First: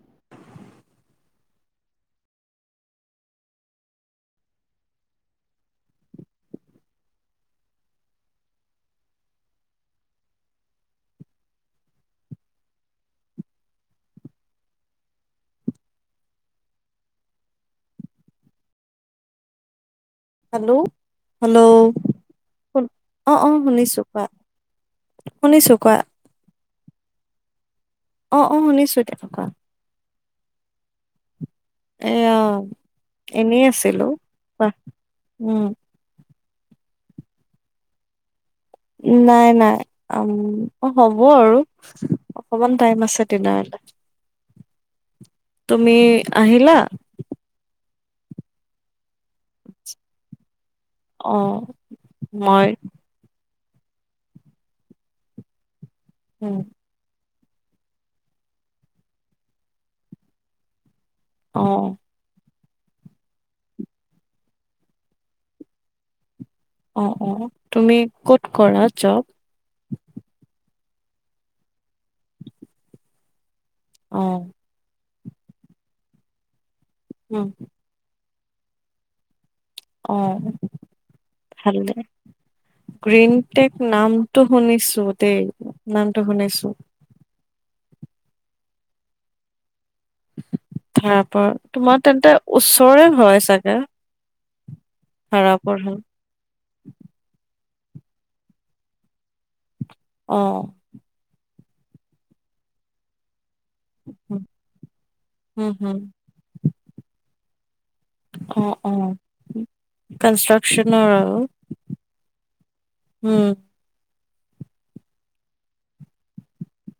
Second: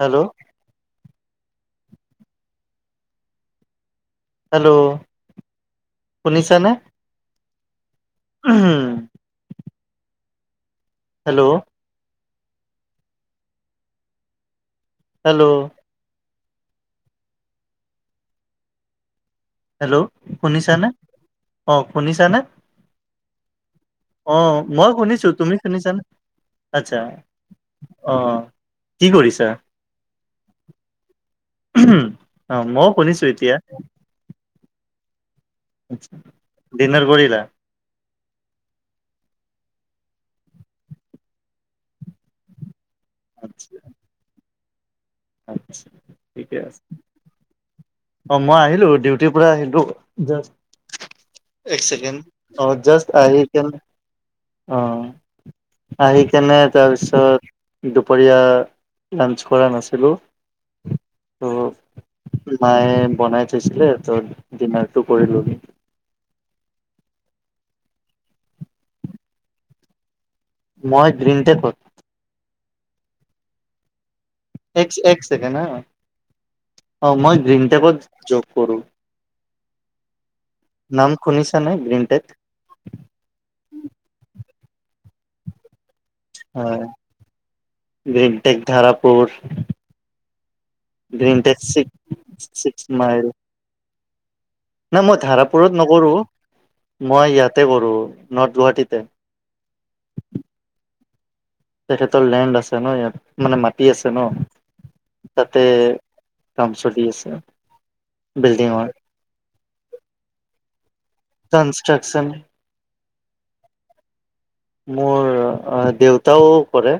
Hello hello শুনিছা নে উম হেল্ল' হেল্ল'। হেল্ল' হেল্ল' শুনিছানে? হেল্ল' অ শুনিছানে? শ অ', অ' শুনিছো। কোৱা অ' মই শুনিছো তুমি শুনিছান আচ্ছা। অ আহ অ শুনিছো কি এতিয়া কোৱা কৰিছা? এ অ' মইও শুনিছো এতিয়া এনেই আছিলো বা ডিনাৰ কৰিলা। নাই নাই উ হ'ব আৰু অকমান। টাইম আছে দি আচ্ছা নহলে। আচ্ছা তুমি ঠিকে আহিলা। আছে অ' মই আহিলো ডিউটিৰ পৰা আহিলো। অ এক চেকেণ্ড মই অ' জাচ আহ নে অ আহি উম কেনে তাৰপিছত। দুপৰীয়া লাঞ্চ কৰা নাছিলোঁ অ মায়ে বনাই থৈছিলে ত ডিনাৰটো কৰি লবি অ তুমি ক'ত কৰা জব মই গ্ৰীণতে ক'ত অ এক এক ছেকেড হা অ মই উম গ্ৰীন টেপত যোগ কৰোঁ অ নে ভালে গ্ৰীণ টেক গ্ৰীনটেক নামটো শুনিছো দেই নামটো শুনিছো গ্ৰীিনটেক দাৰপুৰ তাৰ পৰা গ্ৰীনটেক্ তোমাৰ তেন্তে ছিক্স ওচৰে মাইল হয় চাগে না মই ভাড়া ধাৰাপুৰত পৰা নকৰো মই ইয়াত তাতে কৰো নৰ্থ গুৱাহাটীতে। অ'। তেখেতৰ লেণ্ড আছে ন ইয়াত মানে মাটি আছে ন তাতে। উম, হম, কাম চলি আছে। বিল্ডিঙৰ অ', অ'। কনষ্ট্ৰাকচনৰ আৰু কনষ্ট্ৰাকচন উম। মোৰ দেউতাও কৰে।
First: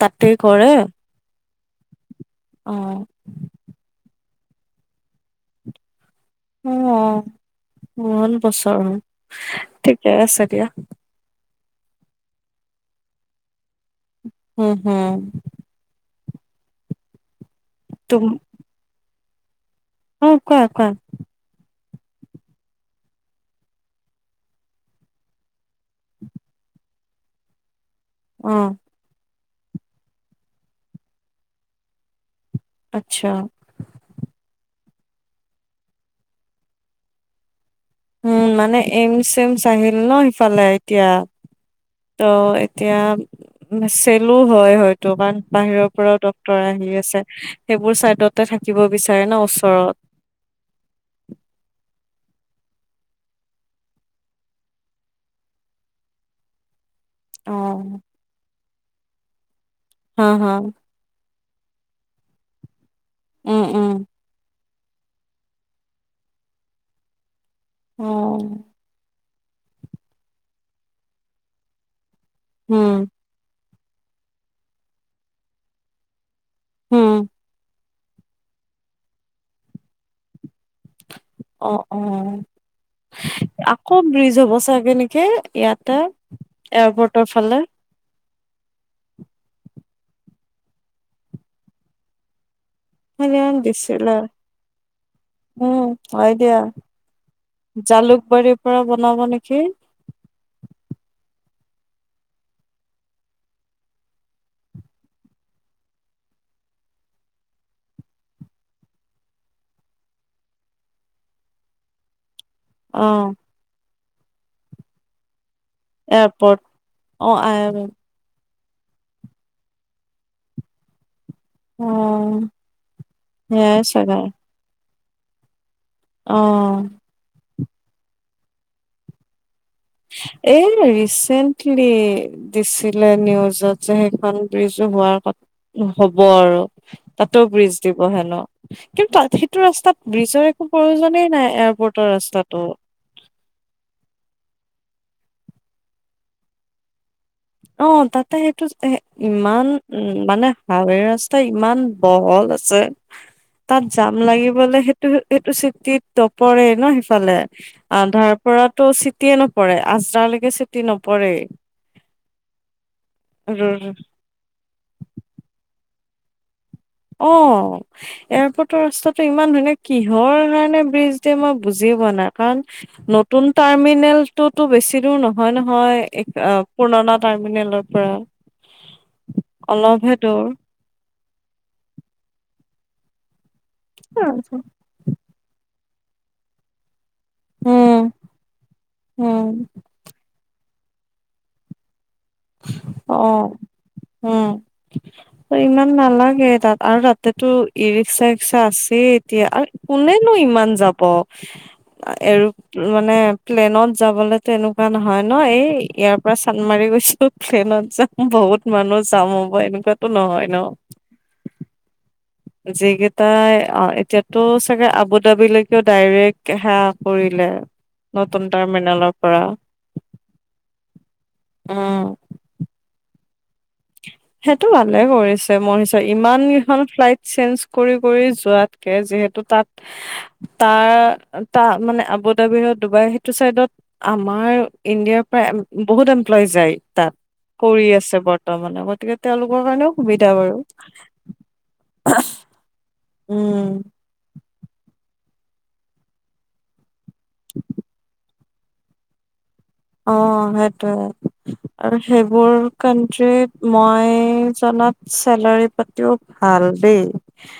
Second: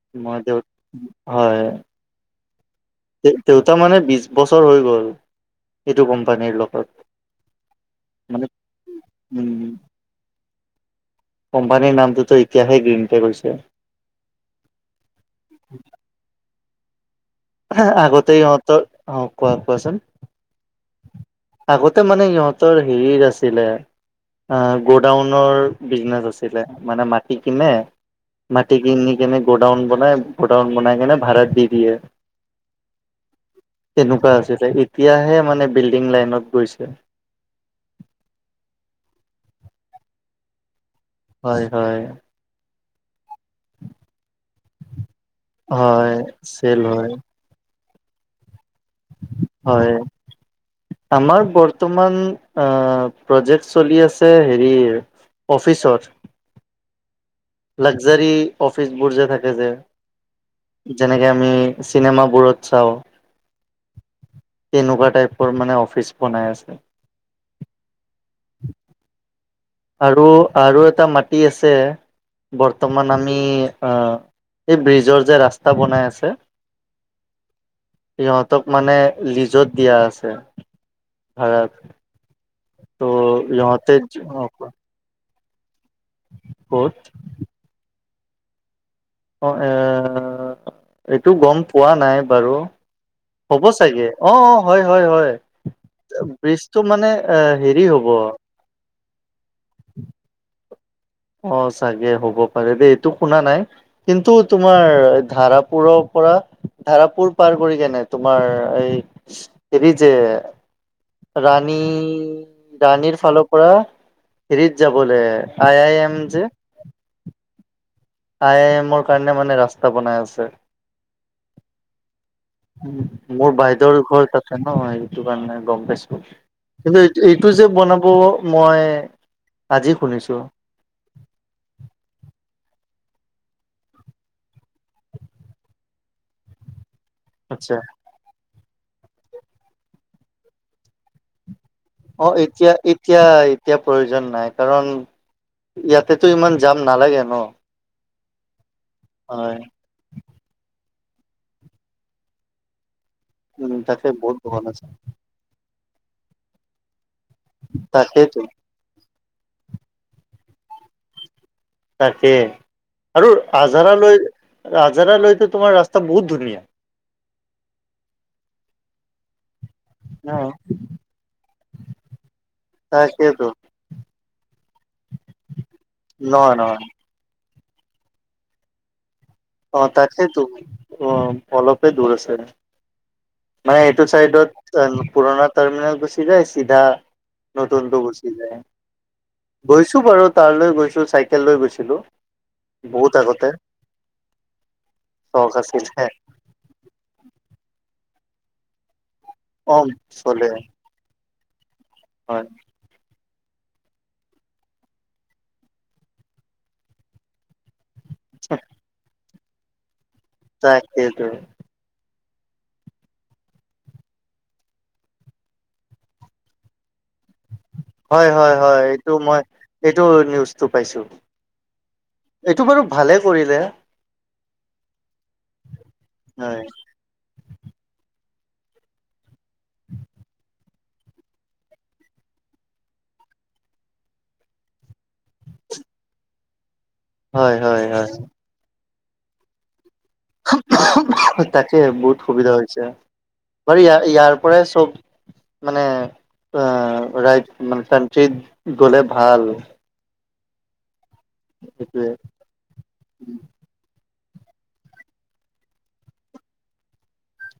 তাতেই মই কৰে হয় অ'। দেউতা মানে বিশ বছৰ হৈ গ'ল এইটো গম। অ' বহুত মানে বছৰ হ'ল উম ঠিকে আছে দিয়া। কোম্পানীৰ নামটোতো এতিয়াহে গ্ৰীণটেক হৈছে। উম হম। তুম আগতেই অত অ কোৱা। কোৱাচোন অ কোৱা। আগতে মানে ইহঁতৰ হেৰিত আছিলে গোডাউনৰ। বিজনেছ আছিলে মানে মাটি কিনে অ', মাটি কিনি কেনে। গোডাউন বনাই গোডাউন বনাই কেনে ভাড়াত দি দিয়ে। আচ্ছা। তেনেকুৱা আছে ত তেতিয়াহে মানে বিল্ডিং লাইনত গৈছে। উম মানে এইমচ চেমচ আহিল ন সিফালে এতিয়া হয় হয় ত' এতিয়া চেলো হয় হয়তোন বাহিৰৰ পৰাও হয় ডক্তৰ চেল আহি হয় আছে। সেইবোৰ চাইডতে থাকে। হয় আমাৰ বৰ্তমান। আহ প্ৰজেক্ট চলি আছে হেৰি অফিচত। অ', লাকজাৰী অফিচবোৰ যে থাকে যে। হা হা। যেনেকে আমি চিনেমাবোৰত চাওঁ। উম উম। তেনেকুৱা টাইপৰ মানে অফিচ বনাই আছে। অ'। আৰু আৰু এটা মাটি আছে উম, বৰ্তমান আমি। অ এই ব্ৰিজৰ যে ৰাস্তা বনাই আছে। হম। সিহঁতক মানে লিজত দিয়া আছে। অ ভাড়াত অ ত' ইহঁতে আকৌ ব্ৰিজ হ'ব ক'ত চাগে। নেকি ইয়াতে এয়াৰপৰ্টৰ ফালে। অ এ এইটো গম পোৱা নাই বাৰু। সেইদিনাখন হ'ব চাগে দিছিলে অ অ হয় হয় হয়। উম হয় দিয়া ব্ৰিজটো মানে এ হেৰি হ'ব জালুকবাৰীৰ পৰা। ল'ব নেকি। অ চাগে হ'ব পাৰে দেই এইটো শুনা নাই কিন্তু তোমাৰ ধাৰাপুৰৰ পৰা। ধাৰাপুৰ পাৰ কৰি কেনে তোমাৰ এই হেৰি যে। ৰাণী ৰাণীৰ অ', ফালৰ পৰা হেৰিড যাবলৈ আ। এয়াৰপৰ্ট অ। [unintelligible] আই আই এমৰ কাৰণে মানে ৰাস্তা বনাই আছে। অ। উম মোৰ সেয়াই বাইদেউৰ চাগে ঘৰ তাতে নহ সেইটো কাৰণে গম পাইছোঁ অ', কিন্তু এই। ইটুযে বনাব মই। আজি শুনিছো এই ৰিচেন্টলি দিছিল। নিউজত যে সেইখন ব্ৰিজ হোৱাৰ কথ হ'ব আৰু। তাতও ব্ৰিজ আচ্ছা দিব হেনো কিন্তু সেইটো ৰাস্তাত ব্ৰীজৰ একো প্ৰয়োজনেই নাই। এয়াৰপৰ্টৰ অ ৰাস্তাটোৰ এতিয়া এতিয়া এতিয়া প্ৰয়োজন নাই। কাৰণ ইয়াতেতো ইমান জাম নালাগে। ন অ তাতে সেইটো হয় ইমান উম মানে। হাৱৈ ৰাস্তা ইমান বহল আছে। উম তাত তাকে যাম বহুত দোকান লাগিবলে আছে সেইটো সেইটো চিটিত নপৰে নহ। [unintelligible] আধাৰ তাকেইতো পৰাতো চিটিয়ে নপৰে আজাৰালৈকেটো চিটি নপৰেই। তাকে আৰু আজাৰালৈ। আজাৰালৈতো তোমাৰ ৰাস্তা বহুত ধুনীয়া। অ এয়াৰপৰ্টৰ ৰাস্তাটো ইমান ধুনীয়া। কিহৰ অ কাৰণে ব্ৰিজ দিয়ে মই বুজি পোৱা নাই কাৰণ তাকেইতো নতুন টাৰ্মিনেল। ততো বেছি দূৰ নহয় নহয় নহয় নহয় পুৰণা টাৰ্মিনেলৰ পৰা। অ অলপহে তাকেইেতো দূৰ। অ অলপে দূৰ আছে। মানে এইটো চাইডত পুৰণা টাৰ্মিনেল গুচি যায় চিধা, নতুনতটো উম, গুচি যায়, উম, গৈছো বাৰু তালৈ গৈছো গৈছো চাইকেল লৈ গৈছিল বহুত আগতে। উ চখ ইমান আছিলে নালাগে তাত আৰু তাতেতো ই ৰিক্সা ৰিক্সা আছেই এতিয়া আৰু অ কোনেনো চলে ইমান যাব এ হয় মানে। প্লেনত যাবলেতো এনেকুৱা নহয় নহ এই ইয়াৰ পৰা চান্দমাৰি গৈছোঁ প্লেনত যাম। বহুত মানুহ যাম হ'ব এনেকুৱা। তাকেতো। যিকেইটাই অ এতিয়াতো চাগে আবু ধাবিলৈকেও ডাইৰেক্ট হা। হয় হয় হয় এইটো মই পৰা এইটো নিউজটো পাইছোঁ। উম এইটো বাৰু ভালে কৰিলে। সেইটো ভালে কৰিছে, মোৰ হিচাপে ইমান হয় কিসণ ফ্লাইট চাঞ্চ কৰি কৰি যুৱাতকে, যিহেতু তাত তাৰ তামানে আবুধাবিৰ ডুবাই স আমাৰ ইণ্ডিয়াৰ পৰা বহুত এমপ্লয় যায়। তাত হয় হয় কৰি হয় আছে বৰ্তমানে গতিকে তেওঁলোকৰ কাৰণেও সুবিধা বাৰু তাকে বহুত সুবিধা হৈছে। উম বাৰু ইয় ইয়াৰ পৰাই চব মানে আহ ৰাই মানে কানট্ৰিত গলে ভাল। অ সেইটোয়ে আৰু সেইটোৱে সেইবোৰ কাউণ্টীট মই জনাত চেলাৰী পাতিও ভাল দেই।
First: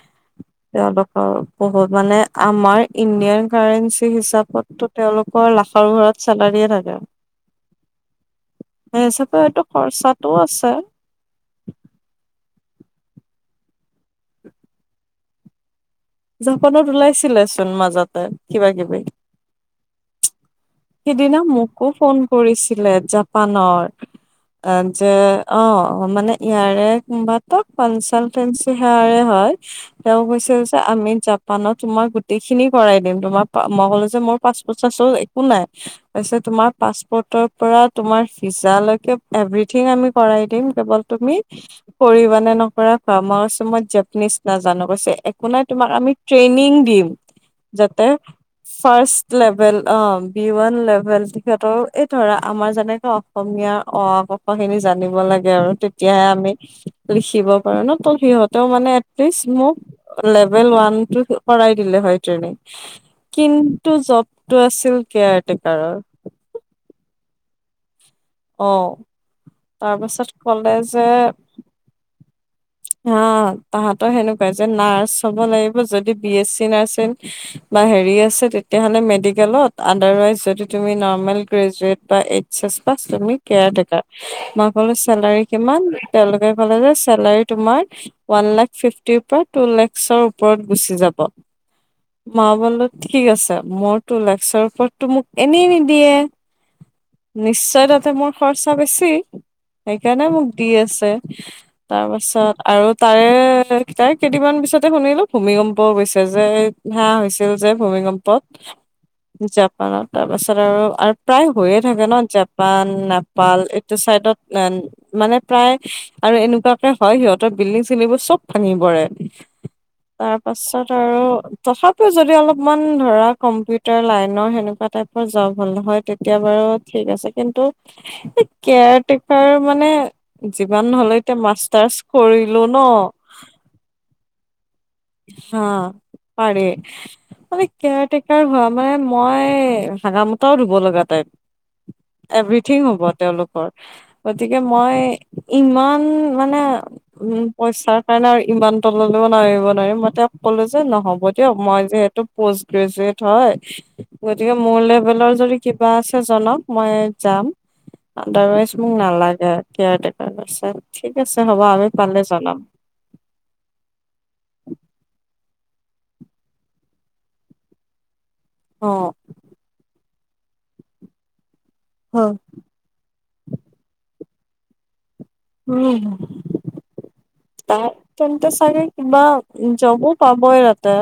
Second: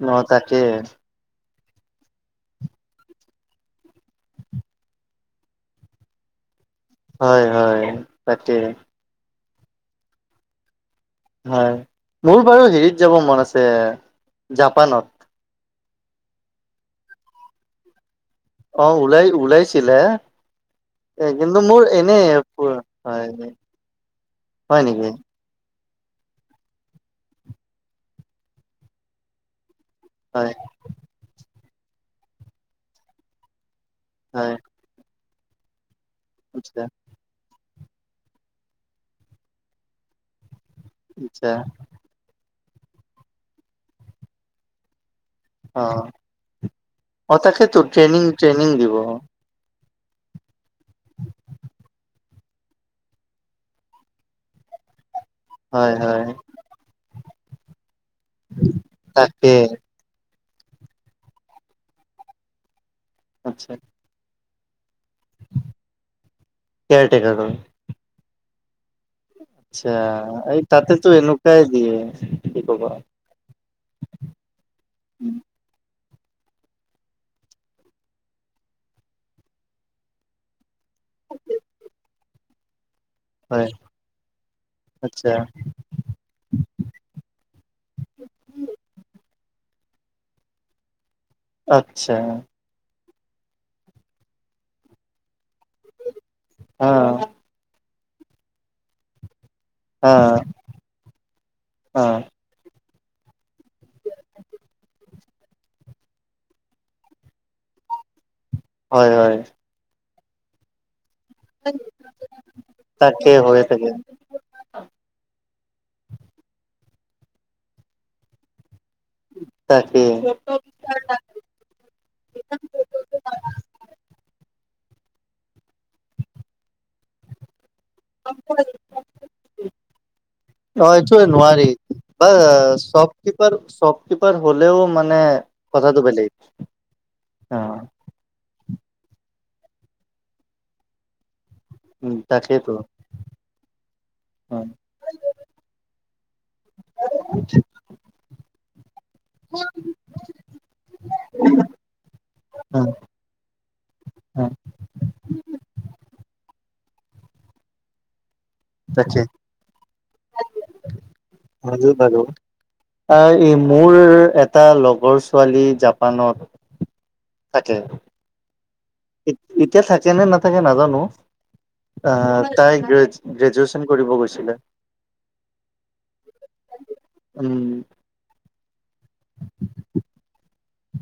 নহ তাকে। তেওঁলোকৰ বহুত মানে আমাৰ ইণ্ডিয়ান কাৰেঞ্চি হিচাপতটো তেওঁলোকৰ লাখৰ ঘৰত চেলাৰে থাকে। হয় হয় তাকে। এইটো খৰচাতটোও আছে। হয় মোৰ বাৰু হেৰিত যাব মন আছে জাপানত, জাপানত ওলাইছিলে চোন মাজতে। কিবা অ কিবি ওলাই ওলাইছিলে এ সিদিনা কিন্তু মোৰ মোকো ফোন এনে কৰিছিলে হয় জাপানৰ, আ হয় নেকি যে অ অ মানে ইয়াৰে কোনোবাত কনচালটেঞ্চি সেয়াৰে হয় তেওঁ হয় কৈছে আমি জাপানত তোমাক গোটেই খিনি কৰাই দিম তোমাৰ মই কলো যে মোৰ হয় পাচপৰ্ত সাঁচ পৰ্ত অ একো নাই তোমাৰ আচ্ছা পাছপৰ্টৰ পৰা তোমাৰ ভিজা লৈকে এভ্ৰথিং আমি কৰাই দিম, কেৱল তুমি আচ্ছা কৰিবা নে নকৰা কোৱা মই কৈছোঁ জেপানিজ নাজানো, কৈছে একো নাই তোমাক অ আমি ট্ৰেইনিং দিম অ তাকেতো যাতে ট্ৰেইনিং ট্ৰেইনিং দিব ফ্ৰাষ্ট লেবেল অ বি ওৱান লেভেল তেখেতৰ এই ধৰা আমাৰ যেনেকে অসমীয়া অ আ ক খ খিনি জানিব লাগে। হয় তেতিয়া হয় আমি লিখিব পাৰো ন সিহঁতৰ মানে এটলিষ্ট তাকে মোক লেভেল ওৱান কৰাই দিলে হয় ট্ৰেইনিং আচ্ছা কিন্তু জবতো আছিল কেয়াৰটেকাৰৰ। কেয়াৰটেকাৰৰ অ আচ্ছা তাৰ পাছত এই তাতেতো এনেকুৱাই দিয়ে। কি কবা হ তাহাতো সেনেকুৱাই যে নাৰ্চ হ'ব লাগিব যদি আছে বা হেৰি আছে তেতিয়া হ'লে মেডিকেলত আন্ডাৰৱাইজ যদি তুমি না গ্ৰেজুৱেট বা এইছ এছ মই হয় কো চেল আচ্ছা কিমান তেওঁলোকে ক যে তুমাৰ ওৱান লাখ ফিফটিৰ পৰা টু লাখৰ ওপৰত গুচি যাব। আচ্ছা। মই বোলো ঠিক আছে মোৰ তো লাগৰ [unintelligible] ওপৰতো মোক এনেই নিদিয়ে, অ নিশ্চয় তাতে মোৰ খৰচা বেছি অ সেইকাৰণে মোক দি আছে তাৰ অ পাছত আৰু তাৰে তাই কেইদিনমান পিছতে শুনিলো ভূমিকম্প গৈছে যে ধে [unintelligible] হৈছে ছিল যে ভূমিকম্পত হয় হয় জাপানত তাৰপাছত আৰু প্ৰায় হৈয়ে থাকে ন' জাপান, তাকে নেপাল হৈ থাকে এইটো চাইডত এ মানে প্ৰায় আৰু এনেকুৱাকে হয় সিহঁতৰ বিল্ডিং চিল্ডিং বোৰ চব ভাঙি পৰে। তাকে তাৰ পাছত আৰু তথাপিও যদি অলপমান ধৰা কম্পিউটাৰ লাইনৰ সেনেকা তেনেকুৱা টাইপৰ জব হ'ল হয় তেতিয়া বাৰু ঠিক আছে কিন্তু কেয়াৰ টেকাৰ মানে যিমান হলে এতিয়া মাছ ব শ্বপকিপাৰ শ্বপকিপাৰ হলেও মানে হা, কথাটো বেলেগ পাৰে অ মানে কেয়াৰটেকাৰ হুৱা মানে মই হাগামতাও ধুব লগা টাইপ। উম তাকেইতো এভৰিথিং হ'ব তেওঁলোকৰ অ গতিকে মই ইমান মানে উম পইচাৰ কাৰণে আৰু ইমান তললৈও নোৱাৰিম। ক'লো যে নহ'ব দিয়ক মই যে এইটো প'স্ত অ গ্ৰেজুৱেট হয়, অ গতিকে কিবা আছে জনাওঁক আাৰাই মোক তাকে নালাগে [unintelligible] ঠিক আছে হ'ব আমি হয় বাৰু পালে জনাম আহ এই মোৰ এটা লগ ৰ ছোৱালী জাপানত থাকে অ এতিয়া থাকে নে নাথাকে নাজানো। হয় আহ তাই গে গ্ৰেজুৱেচন কৰিব গৈছিলে। উম ত উম তেন্ত চাগে কিবা জবো পাবই তাতে।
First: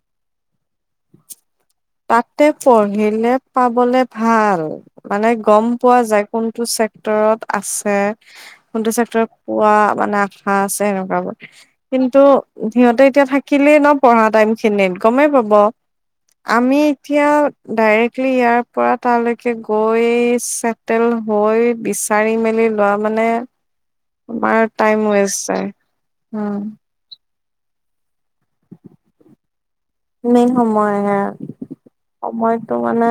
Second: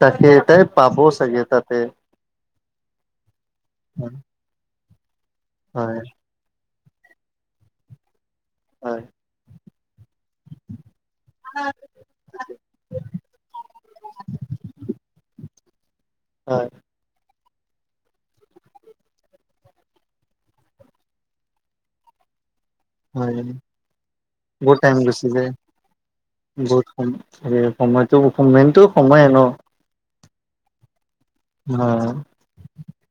তাকেটাই পাব চাগে তাত। তাতে পঢ়িলে পাবলে হয় ভাল মানে গম পোৱা হয় যায় কোনটো চেক্টৰত আছে হয়। কোনটো চেক্টৰত পোৱা মানে আশা আছে এনেকুৱাবোৰ কিন্তু সিহঁতে এতিয়া থাকিলে ন পঢ়া টাইমখিনিত গমেই পাব। [inaudible] আমি এতিয়া ডাইৰেক্টলি ইয়াৰ পৰা তালৈকে গৈ চেটেল হৈ বিচাৰি মেলি লোৱা মানে হয়। তুমাৰ বহুত টাইম গুচি ৱেষ্ট যায় এই সময়তো মেইনটো সময়ে ন'। মেইন সময়ে, হয় সময়তো মানে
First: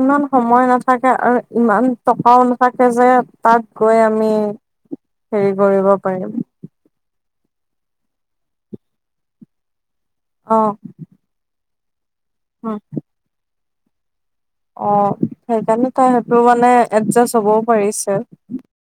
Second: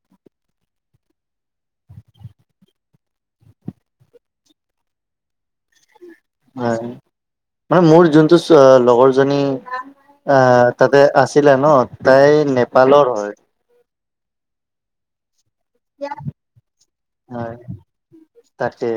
ইমান সময় নাছিল থাকে আৰু ইমান টকাও নাথাকে যে তাত গৈ আমি হেৰি কৰিব পাৰিম। হয় মানে মোৰ যোনটো লগৰজনী অ', আহ তাতে আছিলে ন' তাই নেপালৰ হয়। অ', সেইকাৰণে তই সেইটো মানে এডজাষ্ট হয় হ'বও পাৰিছে। তাকে